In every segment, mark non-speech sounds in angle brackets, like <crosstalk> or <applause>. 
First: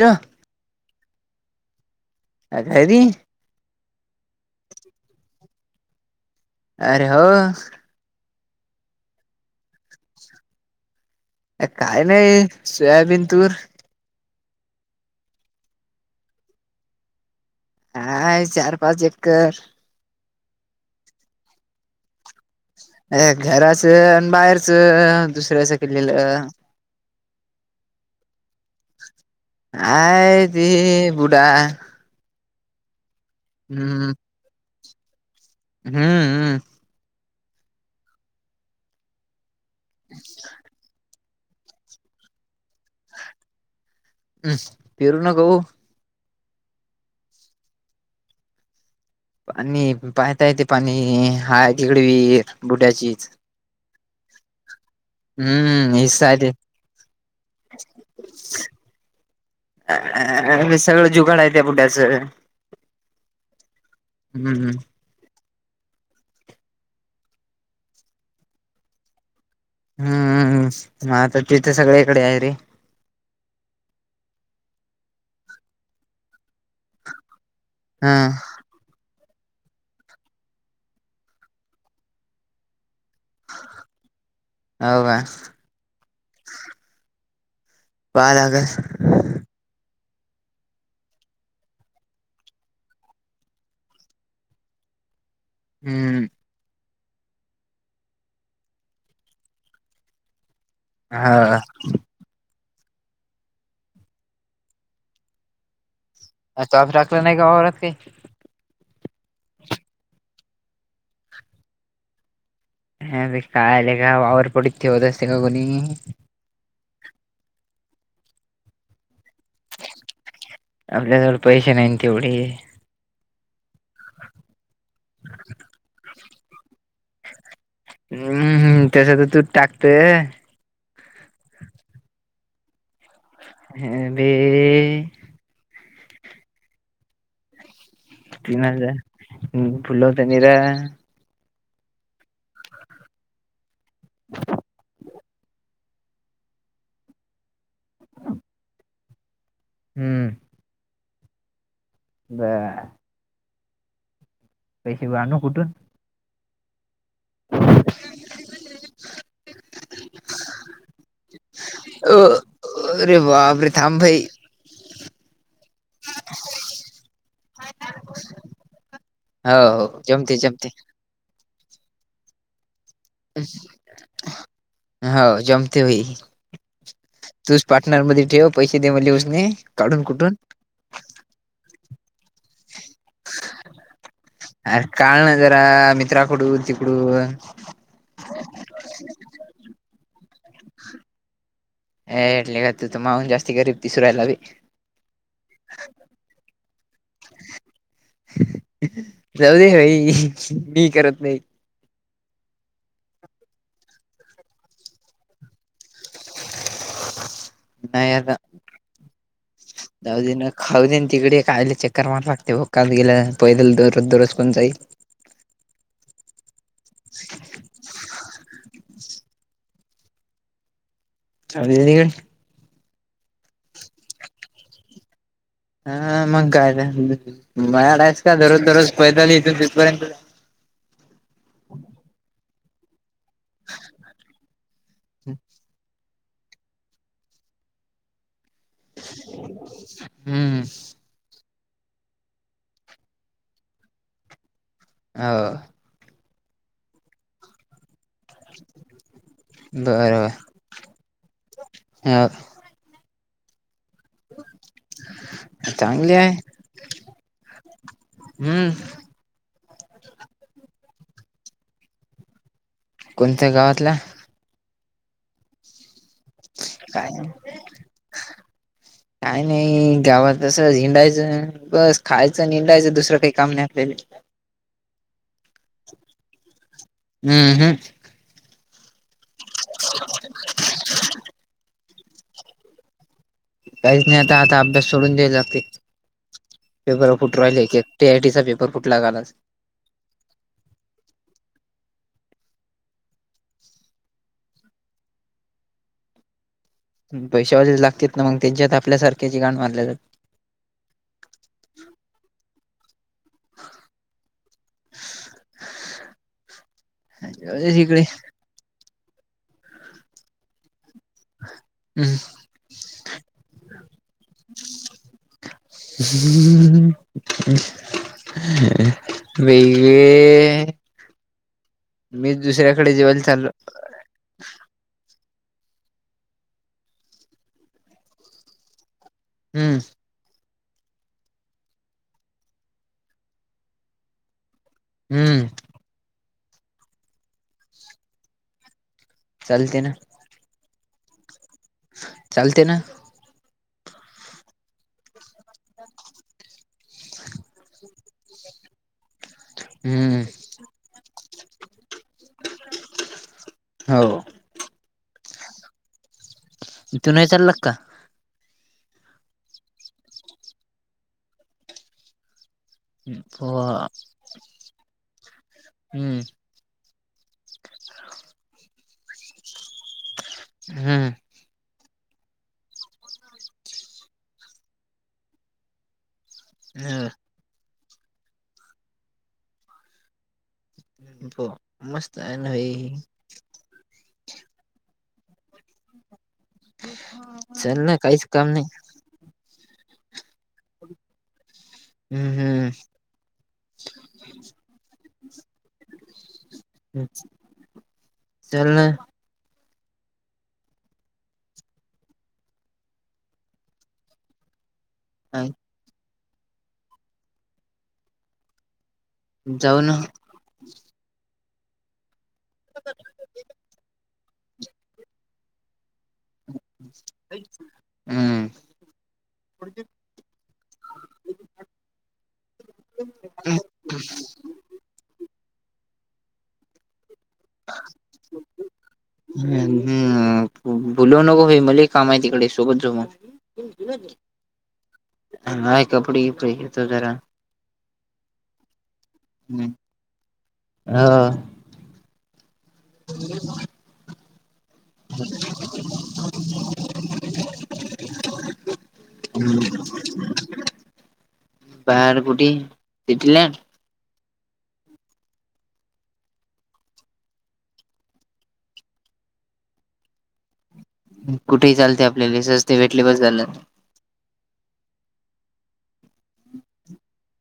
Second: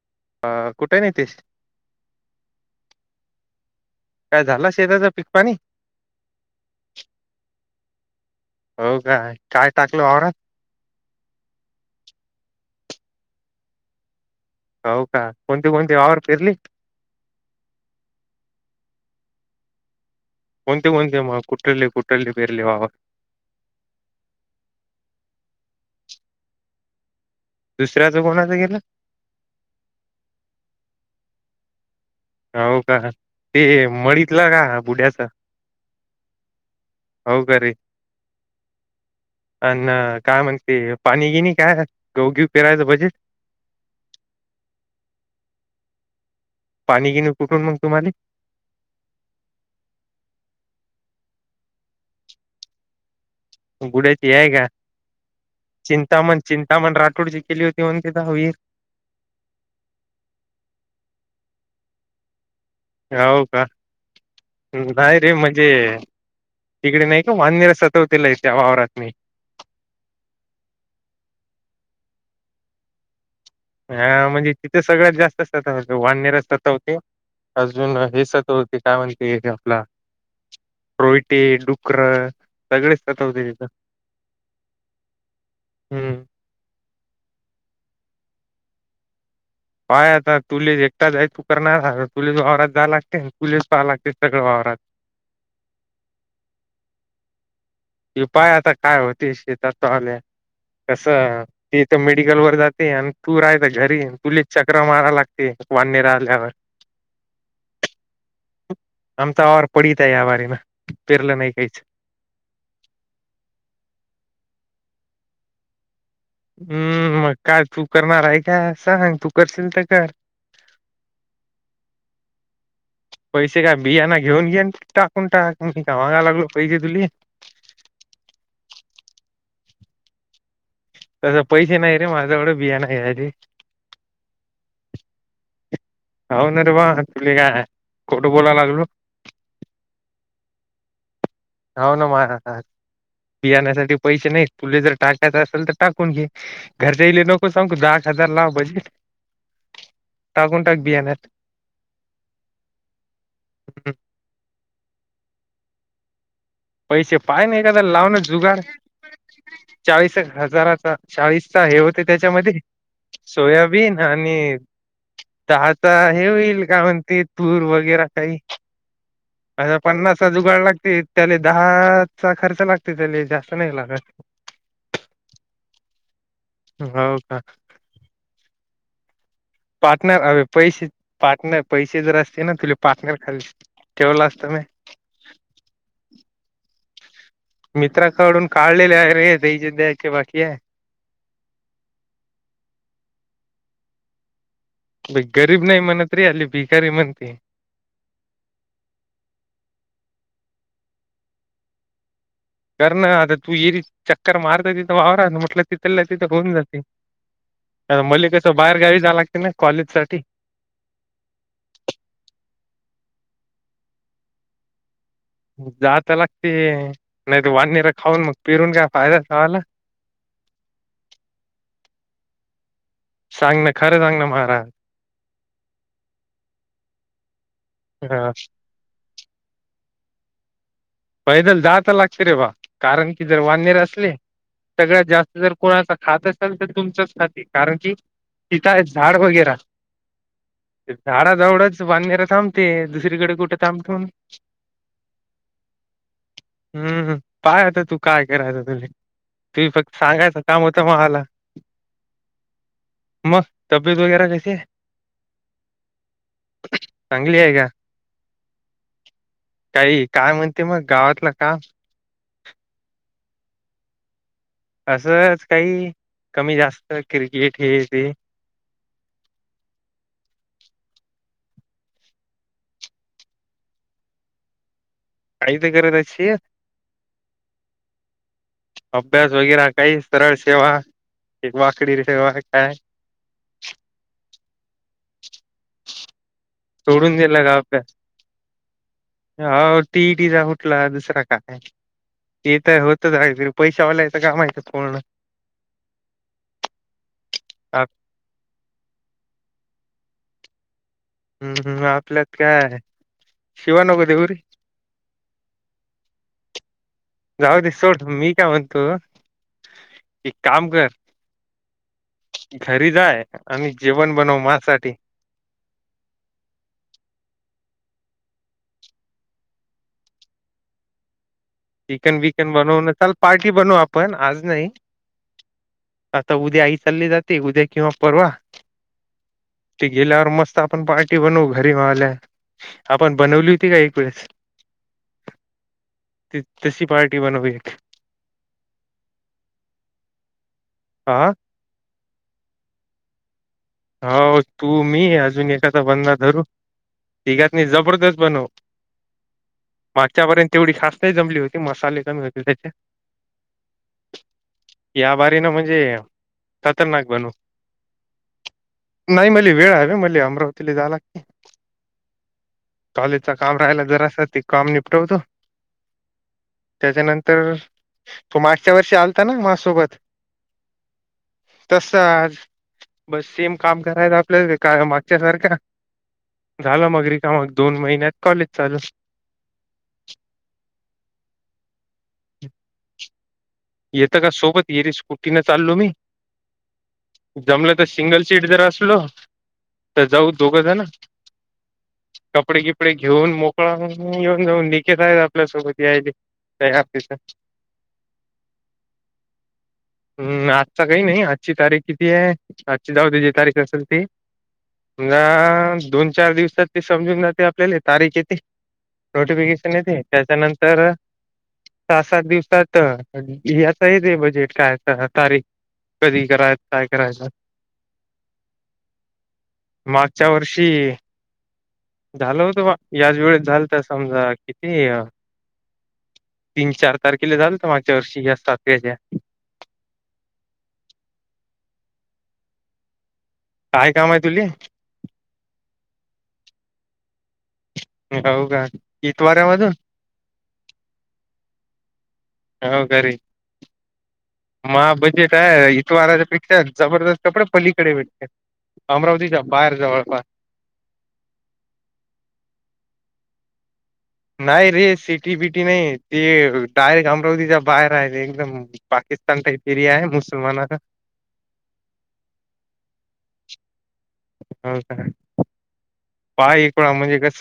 Hello हा कुठे आहे नितेश? अं घरी. काय झालं शेताचं पिक पाणी? अरे हो. हो का काय टाकलं वावरात? अ काय नाही सोयाबीन, तूर हो का? कोणती कोणती वावर फिरली. हा चार, पाच एकर कोणती कोणती मग म कुठले कुठलि अ घराच आणि बाहेरच, दुसऱ्याचं केलेलं. दुसऱ्याच कोणाचं केलेल? आहे ती बुढ्ढा हो का ते म्हडितलं का बुड्याच? हं हं हो कारे..... अन काय म्हणतील? पाणी गिणी काय गहु पेरायचं बजेट हं पेरू ना गहु पाणी गिणी कुठून मग तुम्हाला? पाणी पाहता येते. पाणी हा तिकड विहीर बुड्याचीच गुड्याची आहेय का? हम्म हे चिंतामन साधे चिंतामन राठोड जी केली होती. म्हण कि तिथ विहीर. अ मी सगळं जुगाड आहे. त्या बुढ्याच हो का.... नाही रे म्हणजे म्हणजे..... तिकडे नाही का? वानर सतवतेल त्या वावरातनी हंम मता तिथे सगळीकडे आहे रे हा म्हणजे तिथे सगळ्यात जास्त असतात वानर असतात. सतवते अजून हा हे सतवते होते काय म्हणते. ते आपला रोयटे डुक्करं सगळेच सतवते.... तिथ हो का हं पाय लागल पाय आता तुला स एकटाच आहे तू करणार तुलाच वावरात जा लागते तुलास पाहाव लागतय सगळं वावरात <inaudible> हं की पाहाव आता काय होते? शेतात पाल्या कस हा त इथ मेडिकल वर जात. आणि तू राहायला घरी तुलाच चक्र माराव्या लागतात वान्यरात अ फार टाकला नाही का वावरात काही? आमचा वावर पडीक आहे. वावरी ना पेरलं नाही काहीच हा भाई काय लेका वावर पडित ते होत असते का कोणी? हं मग काय तू करणार आहे का? सांग तू करशील तर कर आपल्याजवळ पैसे नाही ना तेवढे पैसे काय बियाणा घेऊन देऊन टाकून टाक का गावाला लागलो पाहिजे तुली हं हं त्याच्यासाठीच तर तू टाकतय. तस पैसे नाही रे माझ्या एवढं बियाणे नाही आधी ह बे होनार बा तुली का तीन हजार.... फुल ते निरा होन म <inaudible> बियाण्यासाठी पैसे नाही तुले जर टाकायच असेल तर टाकून घे घर जाईले नको सांगू जाग लावज हम्म टाकून टाक बियाण्यात <inaudible> <inaudible> बर हं पैसे आणू कुठून? पैसे पाहून ना ए एकदा लावना जुगाड चाळीस एक हजाराचा चाळीसचा हे होते. अ त्याच्यामध्ये अरे बापरे सोयाबीन थांब भाई आणि ळता हे होईल का म्हणते तूर वगैर काही. हो अा हो पन्नासचा जमते जुगाड जमते लागते त्याला दहाचा खर्च लागतो. हो जमते होई. हो का तूच पार्टनरमध्येध्ये ठेव पैसे दे म. पार्टनर ह पैसे पार्टनर पैसे जरा असते ना तु. अरे काळ ना जरा मित्राकडून तिकडू. मित्राकडून काढलेले आहे रे तेज द्यायचे बाकी आहे. हटले का तू तर माऊून जास्ती गरीब तिसरायला भी. गरीब नाही म्हणत रे अली भिकारी म्हणते. जाऊ दे भाई मी करत नाही. कर ना आता तू येरी चक्कर मारता तिथं वावररा म्हटलं तिथलला तिथं होऊन जाते. नाही मले आता कसं बाहेर गावी जावं लागते ना कॉलेज साठी जाऊ ना खाऊ दे तिकडे कायले चक्कर मार लागते काल. गेला पैद दररोज दररोज कोण जाई. जात लागते नाही ते वानणीर खाऊन मग फिरून घ्या. पायला सल. अ निक. सांग ना खरं सांग ना महाराज. हा मंग काय मड आहेस हा का ररोज दररोज. पता इथ तिथपर्यंत. पैदल जाात लागते रे बा कारण की जर वन इयर असले सगळ्यात जास्त जर कोणाचा. खात असाल तर तुमचच खाती कारण की तिताय झाड वगैर हम्म झाडाजवळच. बांधण्याला थांबते दुसरीकडे कुठे थांबतो. हो. हम्मम पाय आता तू. काय करायचं तुझ तु फक्त सांगायचं काम होत मला. ह तबीयेत वगैरे कैसे आहे. चांगली आहे चांगली आहे का हम्म. काही काय म्हणते मग गावातलं का कोणत्या गावातला. असंच काही कमी जास्त काय क्रिकेट हे तेे. काय नाही गावातस झिंडायचं बस खायचं निंडायचं दुसरं काही काम नाही असलेले. काही तर करत अशी हम्म हम्म. अभ्यास वगैर काही सरळ सेवा. एक वाकडी र सेवा काय. काहीच नाही आता आता अभ्यास सोडून द्यायला लागते. सोडून पेपर फुटू गेलं राहिले गभ्या की टीआयटीचा पेपर फुटला कालच. टीटचा फुटला दुसरा काय. ते तरय होतच आहे फिर पैशावालायचं का माहिचं पूर्ण. पैशावाज आप लागतील ना मग त्यांच्यात आपल्यासारख्याचे गाण मारले जात. हम्म हम्म आपल्यात काय शिवा नको देवररीी. <inaudible> जाऊ दे जाते इकडे सोड मी काय म्हणतो एक काम कर. हम्म घरी जाय आम्ही जेवण बनव माझसाठी हम्. ह वे. चिकन विकन बनवून चाल पार्टी बनू आपण आज नाही आता उद्या आई चालली जाते उद्या किंवा परवा हम्म ते गेल्यावर मस्त आपण पार्टी बनवू घरी म आल्या आपण बनवली होती का एक वेळेस हम्म तशी पार्टी बनवी चालते ना आह चालते ना हो तू मी अजून एखादा बंदा धरू तघात नाही जबरदस्त बनव हम्म मागच्यापर्यंत तेवढी खास नाही जमली होती मसाले त्याच्या हो या बारी ना म्हणजे खतरनाक तू नाही बनू चालत का नाही म्हली वेळ हवे म्हली अमरावतीला जालागते कॉलेज काम राहायला हम्म जरास त काम निपटवतो त्याच्यानंतर तो मागच्या वर्षी आलता ना मासोबत हम्म तस आज बस सेम काम करायच आपलं का मागच्या सारखा झालं मग र का मग दोन महिन्यात कॉलेज चालू त मस्त आहे हो येतं का सोबत येरी स्कुटी न चालो मी जमलं चल तर ना सिंगल काहीच सीट काम नाही जरा असलो दोगजन कपडे हम्म किपडे घेऊन मोकळा येऊन जाऊन निकेत आहेत आपल्यासोबत यायले हम्म तरतीस चल ना हम् आजचा काही नाही आजची तारीख किती आहे आजची जाऊ त जी तारीख असेल ती ना दोन चार दिवसात ते समजून जाते आपल्याला तारीख येते नोटिफिकेशन जाऊ ना येते त्याच्यानंतर सहा सात दिवसात याचा ते बजेट काय तारी कधी करायत काय करायच हम्म मागच्या वर्षी झालं होतं याच वेळेस झालं तर समजा किती तीन चार तारखेला झालं तर मागच्या वर्षी या सातव्याच्या हम्म बुलाव नगो मले काम आहे तिकडे सोबत जाऊन काय काम आहे तुले य कपडी कप येत जरा हो का इतवार्या वाजून हो घरी म बजेट आहे इतवाराच्या पेक्षा जबरदस्त कपडे पलीकडे भेटते अमरावतीच्या बाहेर जवळपास. बाहेर कुटी नाही रे, सिटी बिटी नाही. ते डायरेक्ट अमरावतीच्या बाहेर आहे एकदम पा ख्रिस्तान टाईप एरीया आहे मुसलमाना चा. कुठेही चालते आपल्याला. सस्त भेटले बस झालं. हो का? <unintelligible> म्हणजे कस.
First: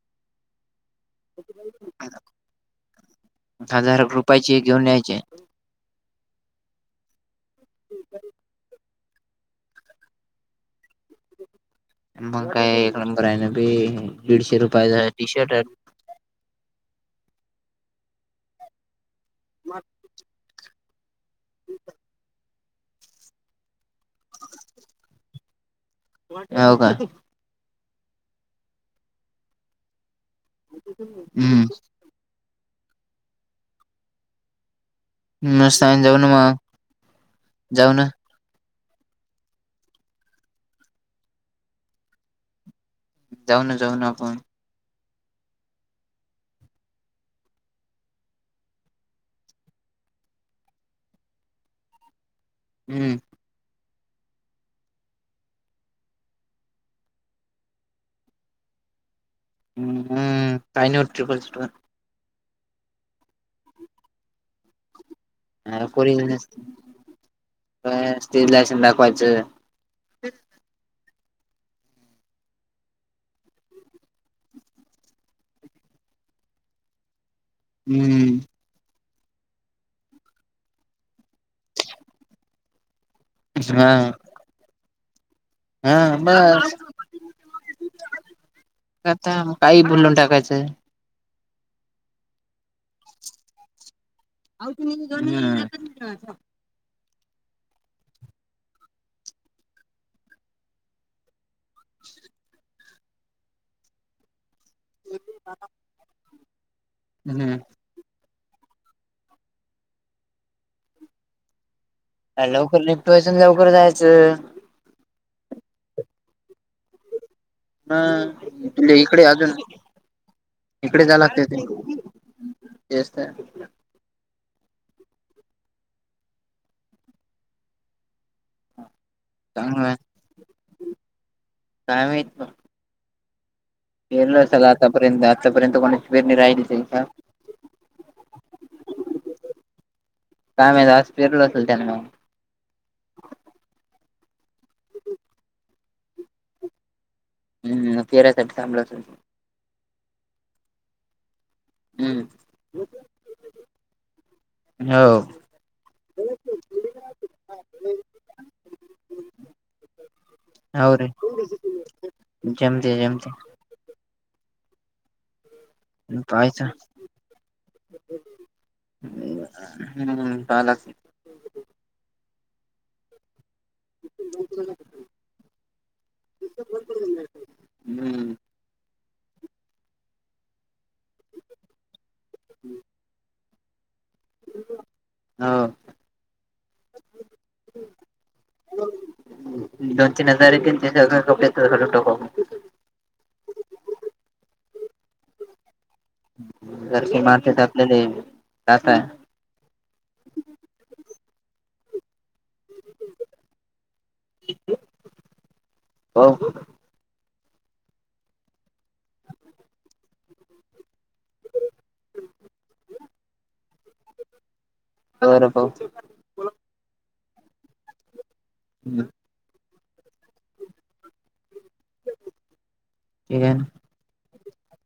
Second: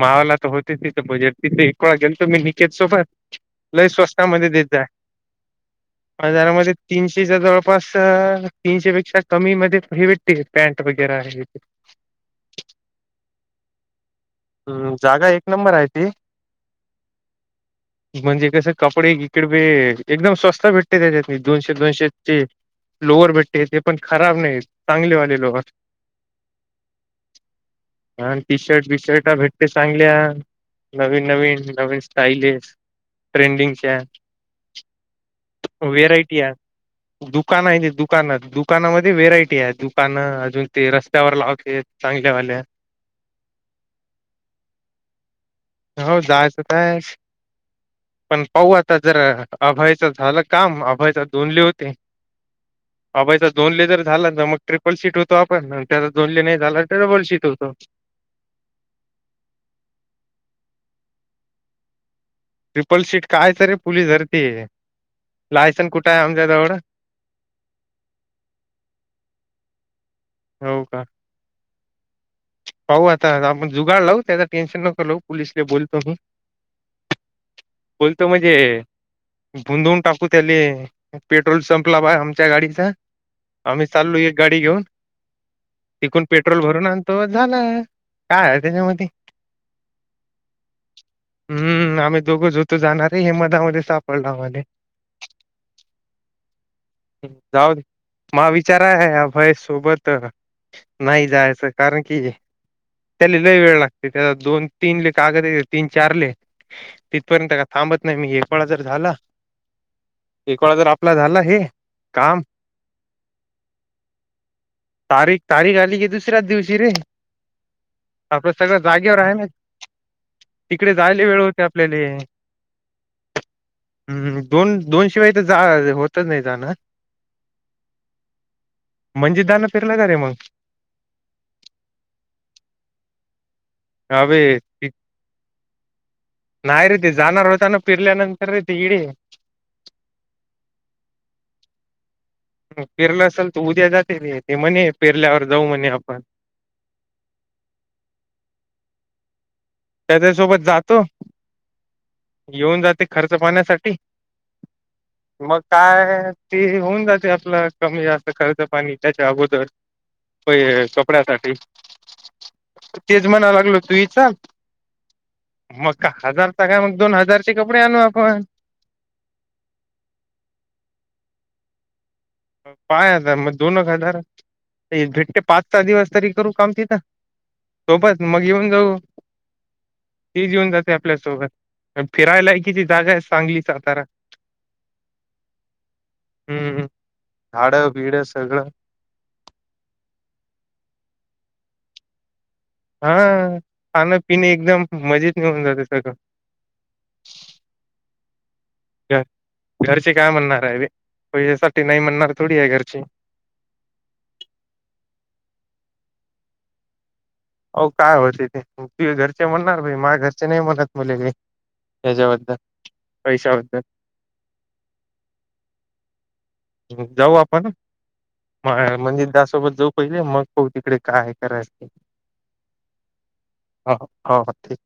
मावला तर होत तिथं बजेट तिथे. एकवेळा गेलतो मी निकेत सोबत. लय हजार स्वस्ता मध्ये रुपयाचे देताय. घेऊन यायचे हजारामध्ये तीनशेच्या जवळपास, तीनशे पेकी पेक्षा अ कमी मध्ये फ्री हे भेटते पॅन्ट वगैरे आहे. मग काय, एक नंबराय ना बे दीडशे हम्म रुपयाचा टी जागा एक शर्ट नंबर आहे ती. म्हणजे कस कपडे इकड बे, एकदम स्वस्त भेटत च्या दोनशे, दोनशे लोअर भेटते, ते पण खराब नाही, चांगले वाले लोअर. आहे हो का ह टी शर्ट बीशर्ट भेटते चांगल्या नवीन-नवीन, हम्म नवीन स्टाईलिश, ट्रेंडिंगच्या. मस्त आहे जाऊ ना वेरायटी मग आहे, दुकान आहे, जाऊ ना दुकानात दु दुकानामध्ये व्हेरायटी आहे, दुकानं अजून ते रस्त्यावर लावतेत. चांगल्या वाल्या- जाऊ न जाऊ ना आपण. हो जायचं काय पण पाहू आता जरा, अभयाचं झालं काम. अभयाचा दोनले होते. हम्म अभयचा दोन लेजर झालं ना मग ट्रिपल सीट होतो आपण, त्याला दोनली नाही झाला तर डबल सीट होतो. <inaudible> हम्म, हम्म. काय नाही होत ट्रीपल सीटवर. ट्रिपल शीट कायच रे? पुलीस धरतीय. आरं पोरींना नसती धरत. <unintelligible> काय असतय, लायसन दाखवायच. हो का पाहू आता, आपण जुगाड लावू. त्याच टेन्शन नको लावू. पोलीसले बोलतो मी. <unintelligible> बोलतो हम्म म्हणजे? भुधंऊन टाकू त्याले. पेट्रोल संपला बा आमच्या गाडीचा आम्ही हा चाललो एक गाडी घेऊन, हा तिकून पेट्रोल बस भरून आणतो, झाल. <unintelligible> आता काही बोलून टाकायचं. हम्म, आम्ही दोघं ज होत जाणारय हे मधामध्ये साप <unintelligible> जाऊ दे. म विचाराय अभय सोबत नाही जायाचं. कारण की, त्याला लय वेळ लागते, त्या दोन -तीन ले कागद येत तीन चारले तपर्यंत का थांबत नाही मी. एक वळा जर झाला, एक वळा जर आपला झाला हे. काम लवकर निपटवायच, न लवकर जायचं. तारीख तारीख आली की, दुसऱ्याच दिवशी रे. ह आपलं सगळं म्हणजे जागेवर इकडे आहे ना अजून तिकडे इकडे जायला वेळ जालागत होते ते. आपल्याले तेच तर. हम्म दोन -दोनशिवाय तर जा होतच नाही जाणं. म्हणजे त्यान चांगलं आहे फिरला का रे मग? - काय माहित अ पेरलं बे असेल ती, आतापर्यंत आतापर्यंत कोणाची पेरणी राहिली नाही रे का ते जाणार होता ना, फिरल्यानंतर रे ती. <unintelligible> काय माहीत, आज पेरल असेल त्यान. पेरलं असेल तर उद्या जाते रे, म्हणे पिरल्यावर जाऊ म्हणे आपण. हम्म फेऱ्यासाठी थांबळत. त्याच्यासोबत जातो हम्म घेऊन जाते खर्च पाण्यासाठी. हो. मग काय ते होऊन जाते आपलं कमी जास्त खर्च पाणी त्याच्या अगोदर, - होय, हो रे कपड्यासाठी जमते तेच जमते म्हणाय लागलो तूही चल. मग का पाहायचं हजारचा कायष मग दोन हजारचे कपडे आणू आपण. हम्म पालक. पाय आता म. दोनक हजार भेटतेे, पाच सहा दिवस तरी करू काम तिथंऽऽ सोपच, हम्म मग येऊन जाऊ,, तेीच येऊन जाते आपल्यासोबत,, फिरायला ककीची जागा आहे सांगली सातारा,, हो हम्म, ह, दोन तीन हजारा येतीलऽऽ त्या झा टका मऽऽ हा, खाण्यापिणे एकदम, मजेत मिेऊन जातेऽऽ जारखी मार्केट आपल्याला येलऽऽ घ, घरचे काय म्हणणार आहेी रेऽऽ पैशसाठी नाही म्हणणार थोडी आहे घरचीऽ हा, हो काय होते ते, तुजे घरचे म्हणणार, भा माझ घरचे नाही म्हणत मुलेलीऽऽ हच्या बद्दल, पैसा बद्दल,, बर पाहु, जाऊ आपण, म्हणजे त्यासोबत जाऊ पहिले, मग हो तिकडे काय? रा आहे. ह, हो, ठीक,